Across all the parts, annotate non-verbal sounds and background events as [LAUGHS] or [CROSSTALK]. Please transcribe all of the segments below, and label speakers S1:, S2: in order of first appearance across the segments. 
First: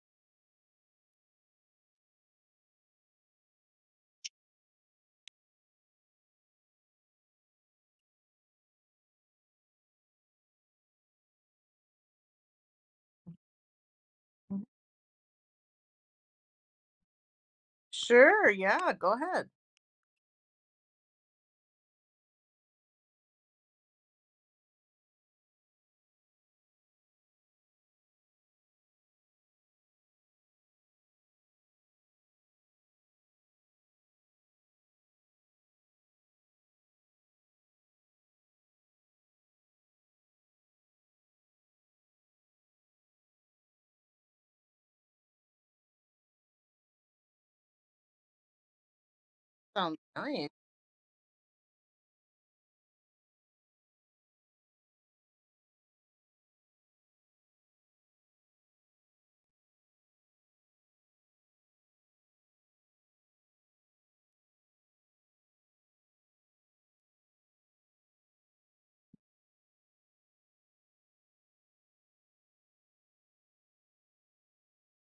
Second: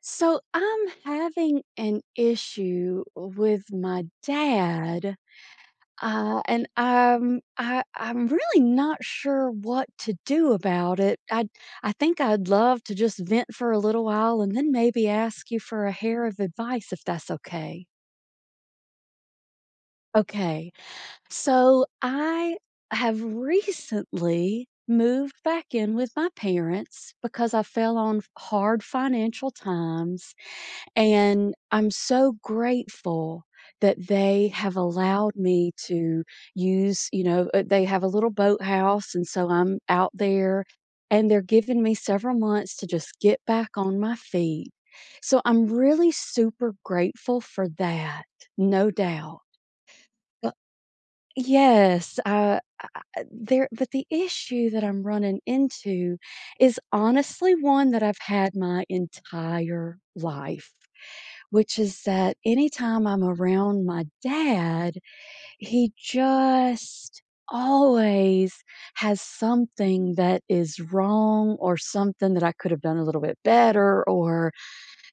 S1: So I'm having an issue with my dad, and I'm really not sure what to do about it. I think I'd love to just vent for a little while and
S2: Mm.
S1: then maybe ask you for a hair of advice if that's okay.
S2: Sure, yeah, go ahead.
S1: Okay, so I have recently moved back in with my parents because I fell on hard financial times. And I'm so grateful that they have allowed me to use, they have a little boathouse, and so I'm out there, and they're giving me several months to just get back on my feet. So I'm really super grateful for that, no doubt.
S2: Sounds nice.
S1: Yes, I there, but the issue that I'm running into is honestly one that I've had my entire life, which is that anytime I'm around my dad, he just always has something that is wrong or something that I could have done a little bit better, or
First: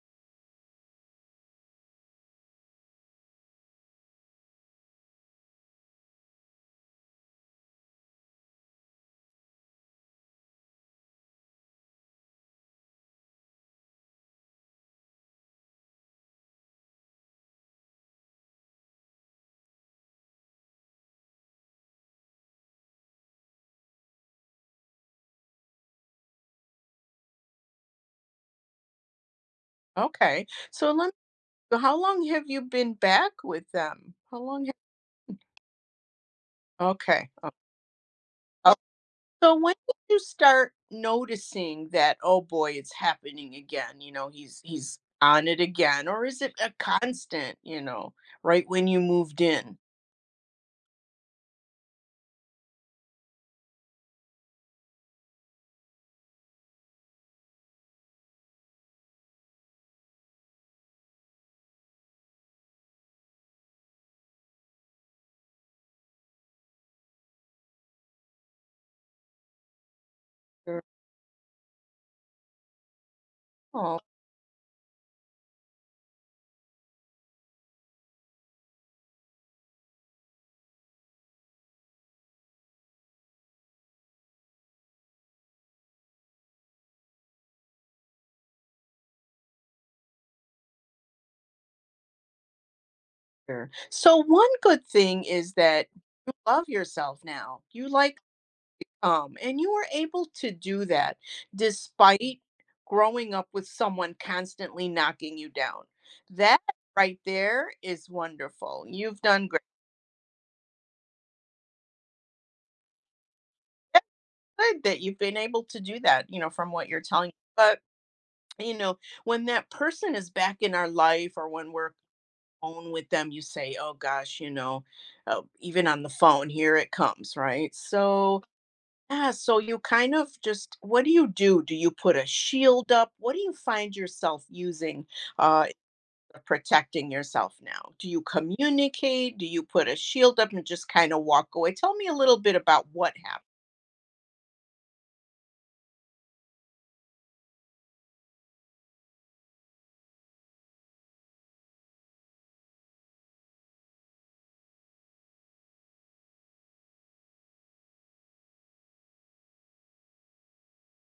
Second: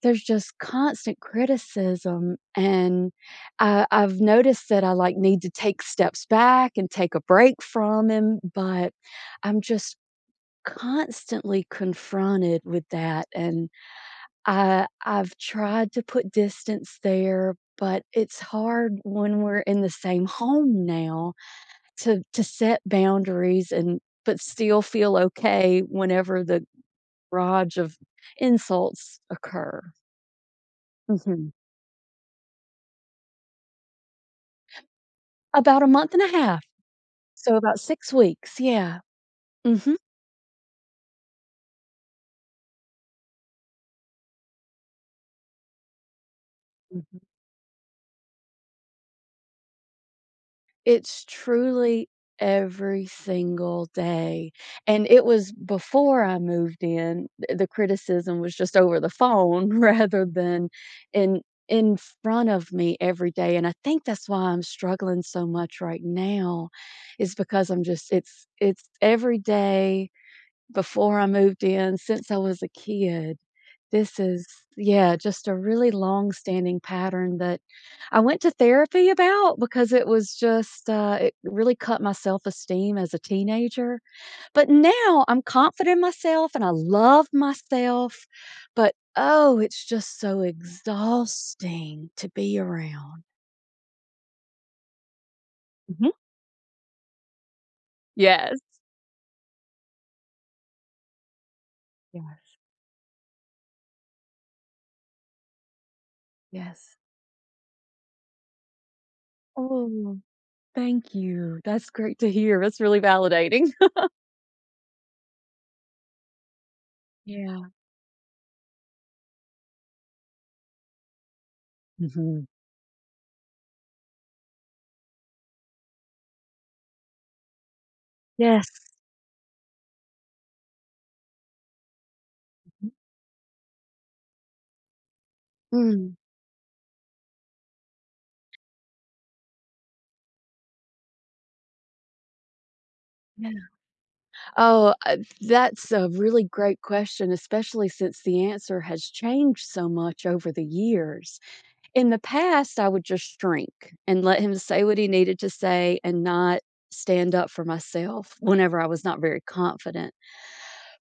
S1: there's just constant criticism. And I've noticed that I, like, need to take steps back and take a break from him, but I'm just constantly confronted with that. And I've tried to put distance there, but it's hard when we're in the same home now to set boundaries and but still feel okay whenever the barrage of insults occur.
S2: Okay. So let me
S1: Mhm.
S2: how long have you been back with them? How long
S1: About a month and a half,
S2: okay.
S1: so about 6 weeks,
S2: O-
S1: yeah.
S2: So when did
S1: Mhm.
S2: you start noticing that, oh boy, it's happening again? You know, he's on it again, or is it a
S1: Mhm.
S2: constant, you know, right when you moved in?
S1: It's truly every single day, and it was before I moved in. Th the criticism was just over the phone [LAUGHS] rather than in in front of me every day, and I think that's why I'm struggling so much right now is because I'm just it's every day.
S2: Sure.
S1: Before I moved in, since I was a kid.
S2: Oh,
S1: This is, yeah, just a really long-standing pattern that I went to therapy about because it was just, it really cut my self-esteem as a teenager, but now I'm confident in myself and I love myself, but, oh, it's just so exhausting to be around.
S2: sure. So one good thing is that
S1: Mhm.
S2: you love yourself now. You like
S1: Yes.
S2: And you were able to do that despite
S1: Yes,
S2: growing up with someone constantly knocking you down. That
S1: yes.
S2: right there is wonderful. You've done great.
S1: Oh, thank you. That's great to hear. That's really validating. [LAUGHS]
S2: That's good that you've been able to do that, you know, from what you're telling me.
S1: Yeah.
S2: But, you know, when that person is back in our life or when we're
S1: Mhm.
S2: alone with them, you say, oh gosh, you know, even on the phone, here it comes, right? So,
S1: Yes.
S2: yeah, so you kind of just what do you do? Do you put a shield up? What do you find yourself using uh
S1: Mm.
S2: protecting yourself now? Do you communicate? Do you put a shield up and just kind of walk away? Tell me a little bit about what happened.
S1: Yeah. Oh, that's a really great question, especially since the answer has changed so much over the years. In the past, I would just shrink and let him say what he needed to say and not stand up for myself whenever I was not very confident.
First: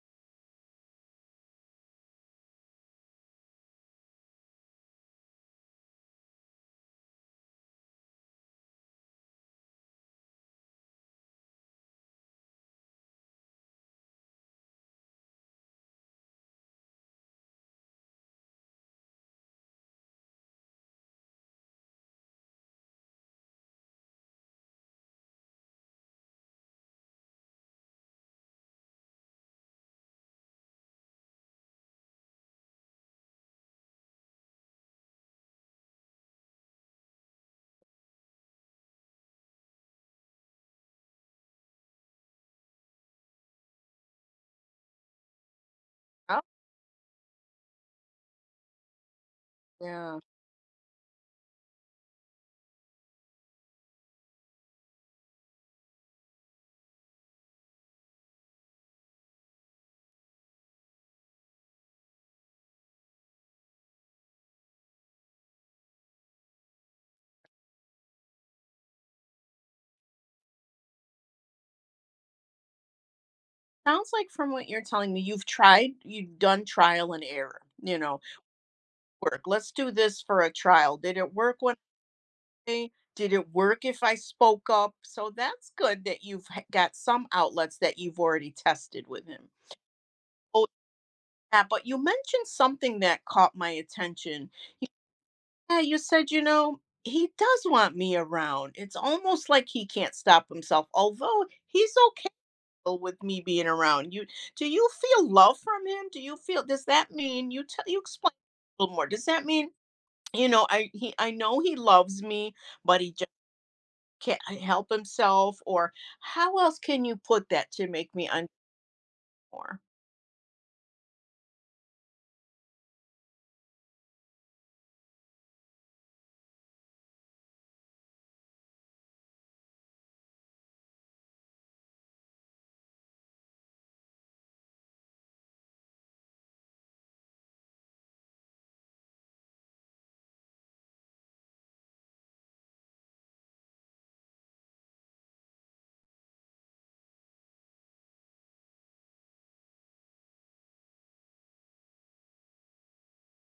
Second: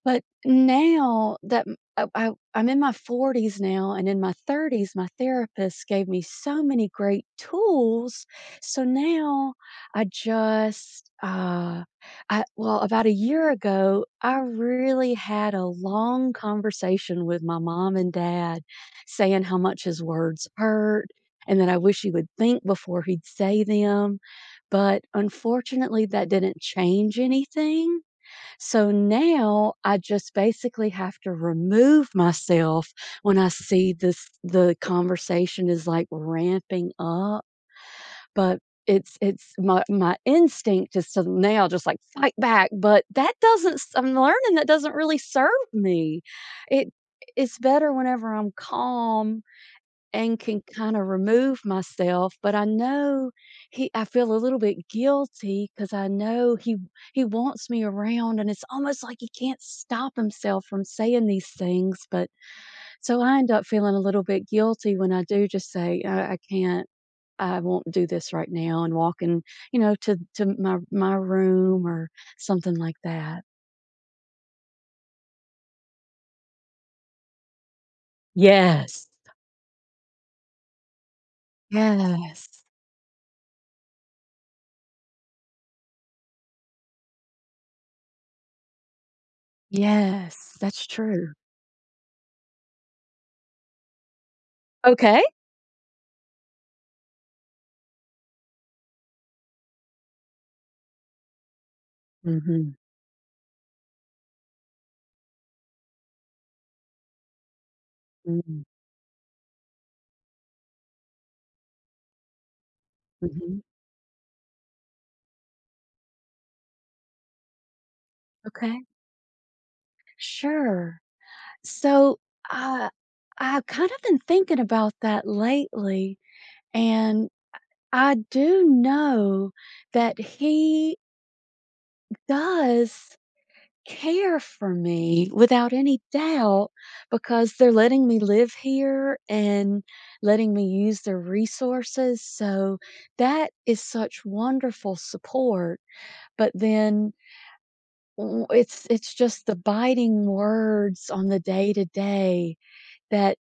S1: But now that I'm in my 40s now, and in my 30s, my therapist gave me so many great tools. So now I just, well, about a year ago, I really had a long conversation with my mom and dad saying how much his words hurt and that I wish he would think before he'd say them. But unfortunately, that didn't change anything. So now I just basically have to remove myself when I see this the conversation is like ramping up, but it's my instinct is to now just like fight back, but that doesn't s- I'm learning that doesn't really serve me.
S2: Oh,
S1: It it's better whenever I'm calm
S2: yeah.
S1: and can kinda remove myself, but I know he I feel a little bit guilty because I know he wants me around, and it's almost like he can't stop himself from saying these things, but so I end up feeling a little bit guilty when I do just say, "I can't. I won't do this right now," and walking, you know, to my room or something like that.
S2: Sounds like from what you're telling me, you've tried, you've done trial and error, you know,
S1: Yes.
S2: work. Let's do this for a trial. Did it work one
S1: Yes.
S2: day? Did it work if I spoke up? So that's good that you've got some outlets that you've already tested with him.
S1: Yes.
S2: Oh,
S1: That's true.
S2: yeah, but you mentioned something that caught my attention.
S1: Okay.
S2: Yeah, you said, you know, he does want me around. It's almost like he can't stop himself, although he's okay
S1: Mhm.
S2: with me being around. You do you feel love from him? Do you feel does that mean you explain
S1: Mhm.
S2: a little more? Does that mean, you know, I know he loves me, but he just
S1: Mhm.
S2: can't help himself? Or how else can you put that to make me understand
S1: Okay.
S2: more?
S1: Sure. So, uh, I've kind of been thinking about that lately, and I do know that he does care for me without any doubt because they're letting me live here and letting me use their resources. So that is such wonderful support. But then it's just the biting words on the day to day that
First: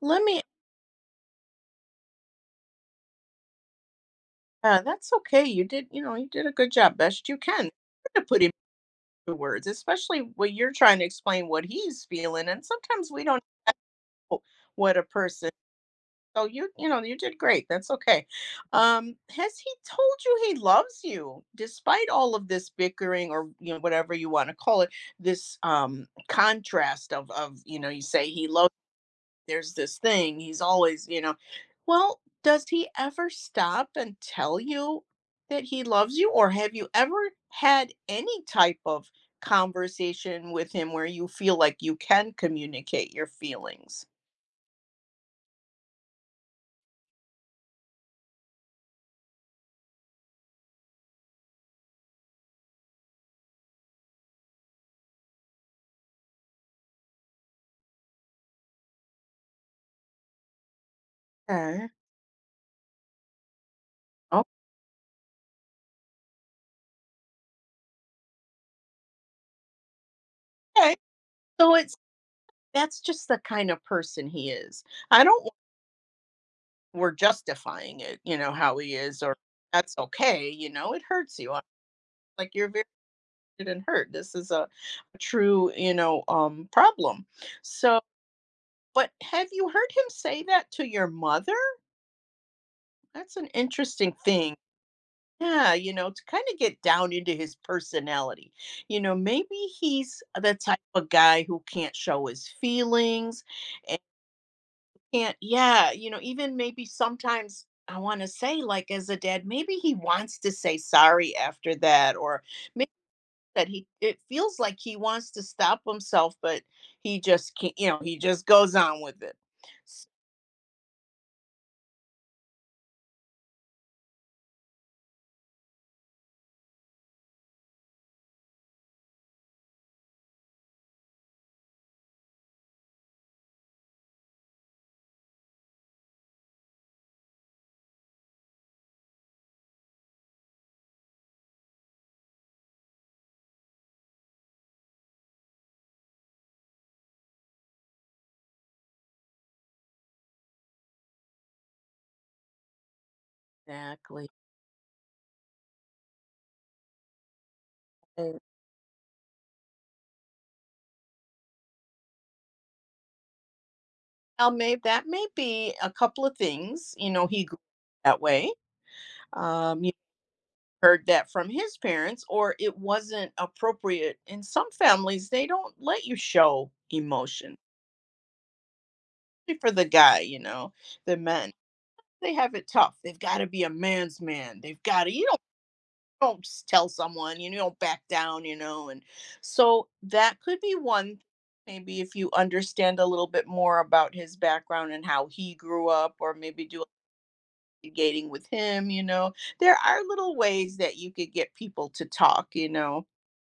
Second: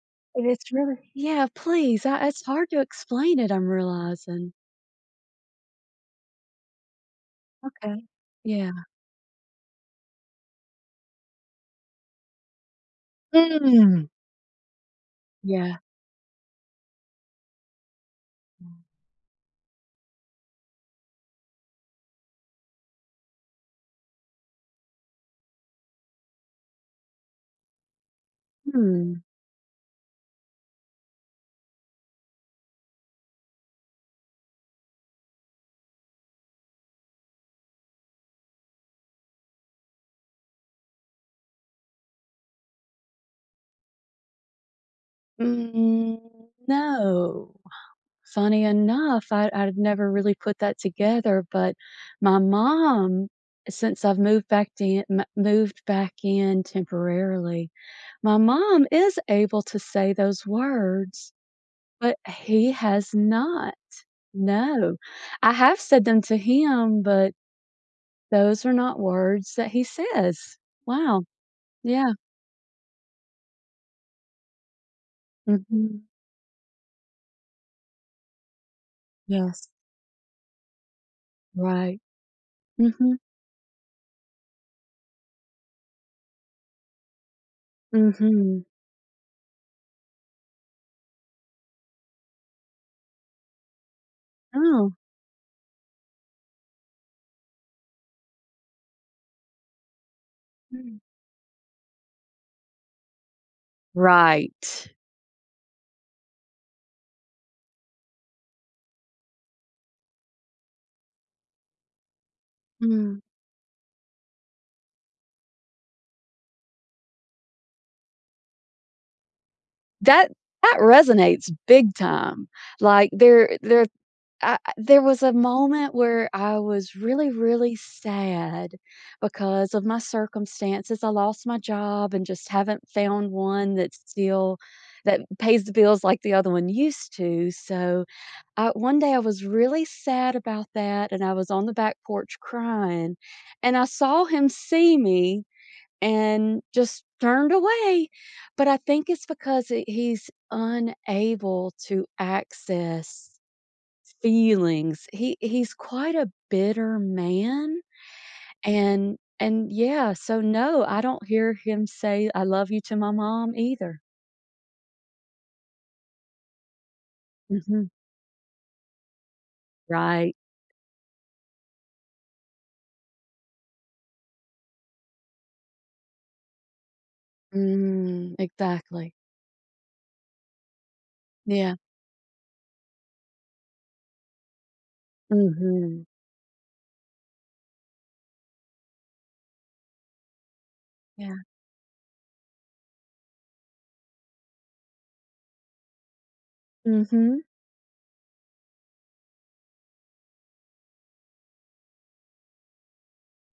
S2: Let me
S1: And it's really Yeah, please, I it's hard to explain it, I'm realizing.
S2: yeah, that's okay. You did, you know, you did a good job, best you can.
S1: Okay.
S2: Try to put him
S1: Yeah.
S2: into words, especially when you're trying to explain what he's feeling. And sometimes we don't
S1: Mm.
S2: know what a person.
S1: Yeah.
S2: So you know, you did great. That's okay. Has he told you he loves you despite all of this bickering, or, you know, whatever you want to call it, this contrast of you know, you say he loves,
S1: Hmm.
S2: there's this thing, he's always, you know, well, does he ever stop and tell you that he loves you, or have you ever had any type of conversation with him where you feel like you can communicate your feelings?
S1: Mm, no. Funny enough, I'd never really put that together, but my mom, since I've moved back in m moved back in temporarily, my mom is able to say those words,
S2: Okay.
S1: but he has not. No. I have said them to him, but those are not words that he says.
S2: Okay,
S1: Wow.
S2: so it's
S1: Yeah.
S2: that's just the kind of person he is. I don't
S1: Mhm.
S2: we're justifying it, you know, how he is. Or
S1: Yes.
S2: that's okay, you know, it hurts you. I
S1: Right.
S2: like you're very
S1: Mhm.
S2: and hurt. This is a true, you know, problem. So,
S1: Mhm.
S2: but have you heard him say that to your mother? That's an interesting thing.
S1: Oh.
S2: Yeah, you know, to kind of get down into his personality. You know, maybe he's the type
S1: Mm.
S2: of guy who can't show his feelings and
S1: Right.
S2: can't, yeah, you know, even maybe sometimes I want to say, like, as a dad, maybe he wants to say sorry after that, or
S1: Mm.
S2: that he it feels like he wants to stop himself, but he just can't, you know, he just goes on with it.
S1: That that resonates big time. Like, there I there was a moment where I was really, really sad because of my circumstances. I lost my job and just haven't found one that's still that pays the bills like the other one used to, so I one day I was really sad about that, and I was on the back porch crying, and I saw him see me and just turned away, but I think it's because he's unable to access
S2: Exactly.
S1: feelings. He's quite a bitter man,
S2: And
S1: and yeah, so no, I don't hear him say, "I love you" to my mom either.
S2: now maybe that may be a couple of things, you know, he grew
S1: Mhm.
S2: up that way. You
S1: Right.
S2: heard that from his parents, or it wasn't appropriate in some families, they don't let you show emotion,
S1: Mm, exactly.
S2: especially for the guy, you know, the men,
S1: Yeah.
S2: they have it tough, they've got to be a man's man, they've got to, you
S1: Mhm.
S2: don't s- tell someone, you don't back down, you know. And so that could be one.
S1: Yeah.
S2: Maybe if you understand a little bit more about his background and how he grew up, or maybe do
S1: Mhm.
S2: gating with him, you know, there are little ways that you could get people to talk, you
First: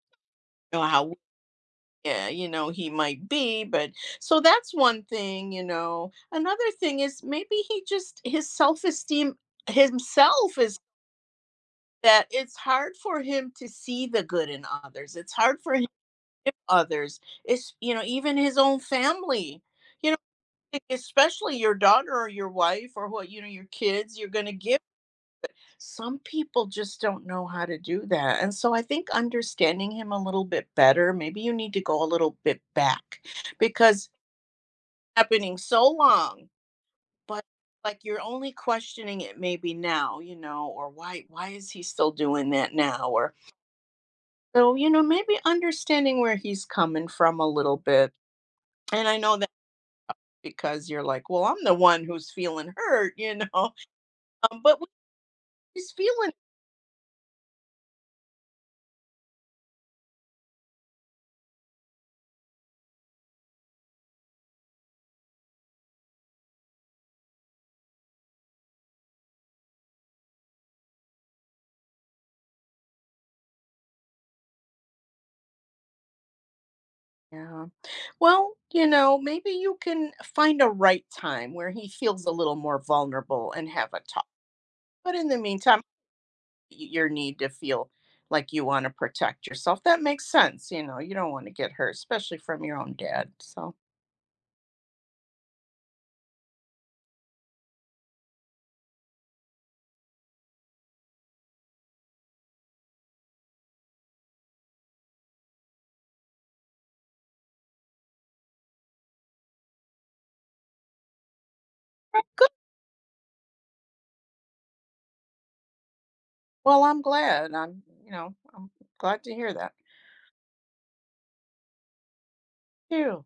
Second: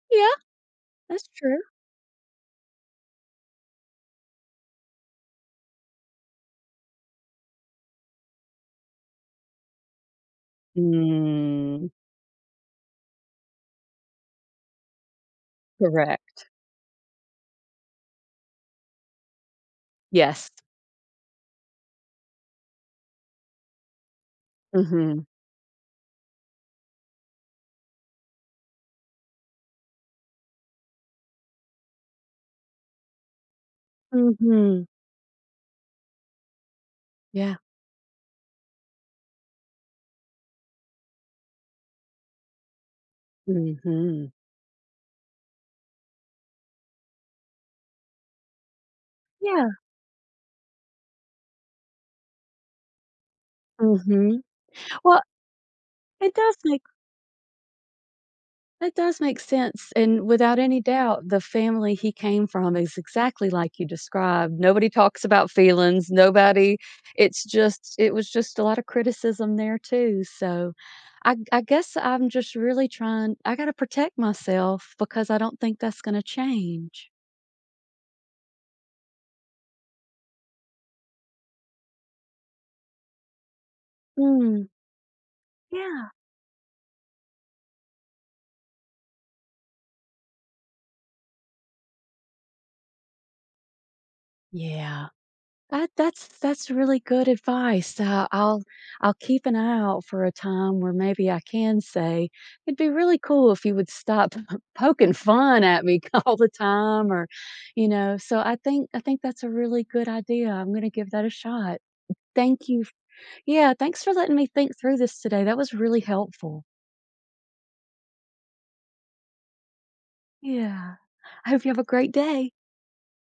S1: Yeah,
S2: know how,
S1: that's true.
S2: yeah, you know, he might be, but so that's one thing, you know. Another thing is maybe he just his self-esteem himself is
S1: Mm,
S2: that it's hard for him to see the good in others. It's hard for
S1: correct.
S2: give others, it's, you know, even his own family, you know,
S1: Yes.
S2: especially your daughter or your wife or what, you know, your kids, you're going to give.
S1: Mhm.
S2: Some people just don't know how to do that, and so I think understanding him a little bit better, maybe you need to go a little bit back, because it's
S1: Mhm.
S2: happening so long, but
S1: Yeah.
S2: like you're only questioning it maybe now, you know, or why is he still doing that now? Or
S1: Mhm.
S2: so, you know, maybe understanding where he's coming from a little bit. And I know that
S1: Yeah.
S2: because you're like, "Well, I'm the one who's feeling hurt," you know? [LAUGHS]
S1: Mhm.
S2: But when
S1: Well,
S2: he's feeling,
S1: it does make it does make sense, and without any doubt, the family he came from is exactly like you described. Nobody talks about feelings, nobody it's just it was just a lot of criticism there too, so I guess I'm just really trying I gotta protect myself because I don't think that's gonna change.
S2: yeah. Well, you know, maybe you can find a right time where he feels a little more vulnerable and have a talk.
S1: Mm.
S2: But in the meantime,
S1: Yeah.
S2: y your need to feel like you wanna protect yourself, that makes sense, you know? You don't wanna get hurt, especially from your own dad, so.
S1: Yeah. That's really good advice. I'll keep an eye out for a time where maybe I can say, it'd be really cool if you would stop [LAUGHS] poking fun at me [LAUGHS] all the time or you know. So I think that's a really good idea. I'm going to give that a shot.
S2: Well, good.
S1: Thank you. Yeah, thanks for letting me think through this today. That was really helpful.
S2: Well, I'm glad. I'm, you know, I'm glad to hear that.
S1: Yeah. I hope you have a great day.
S2: You.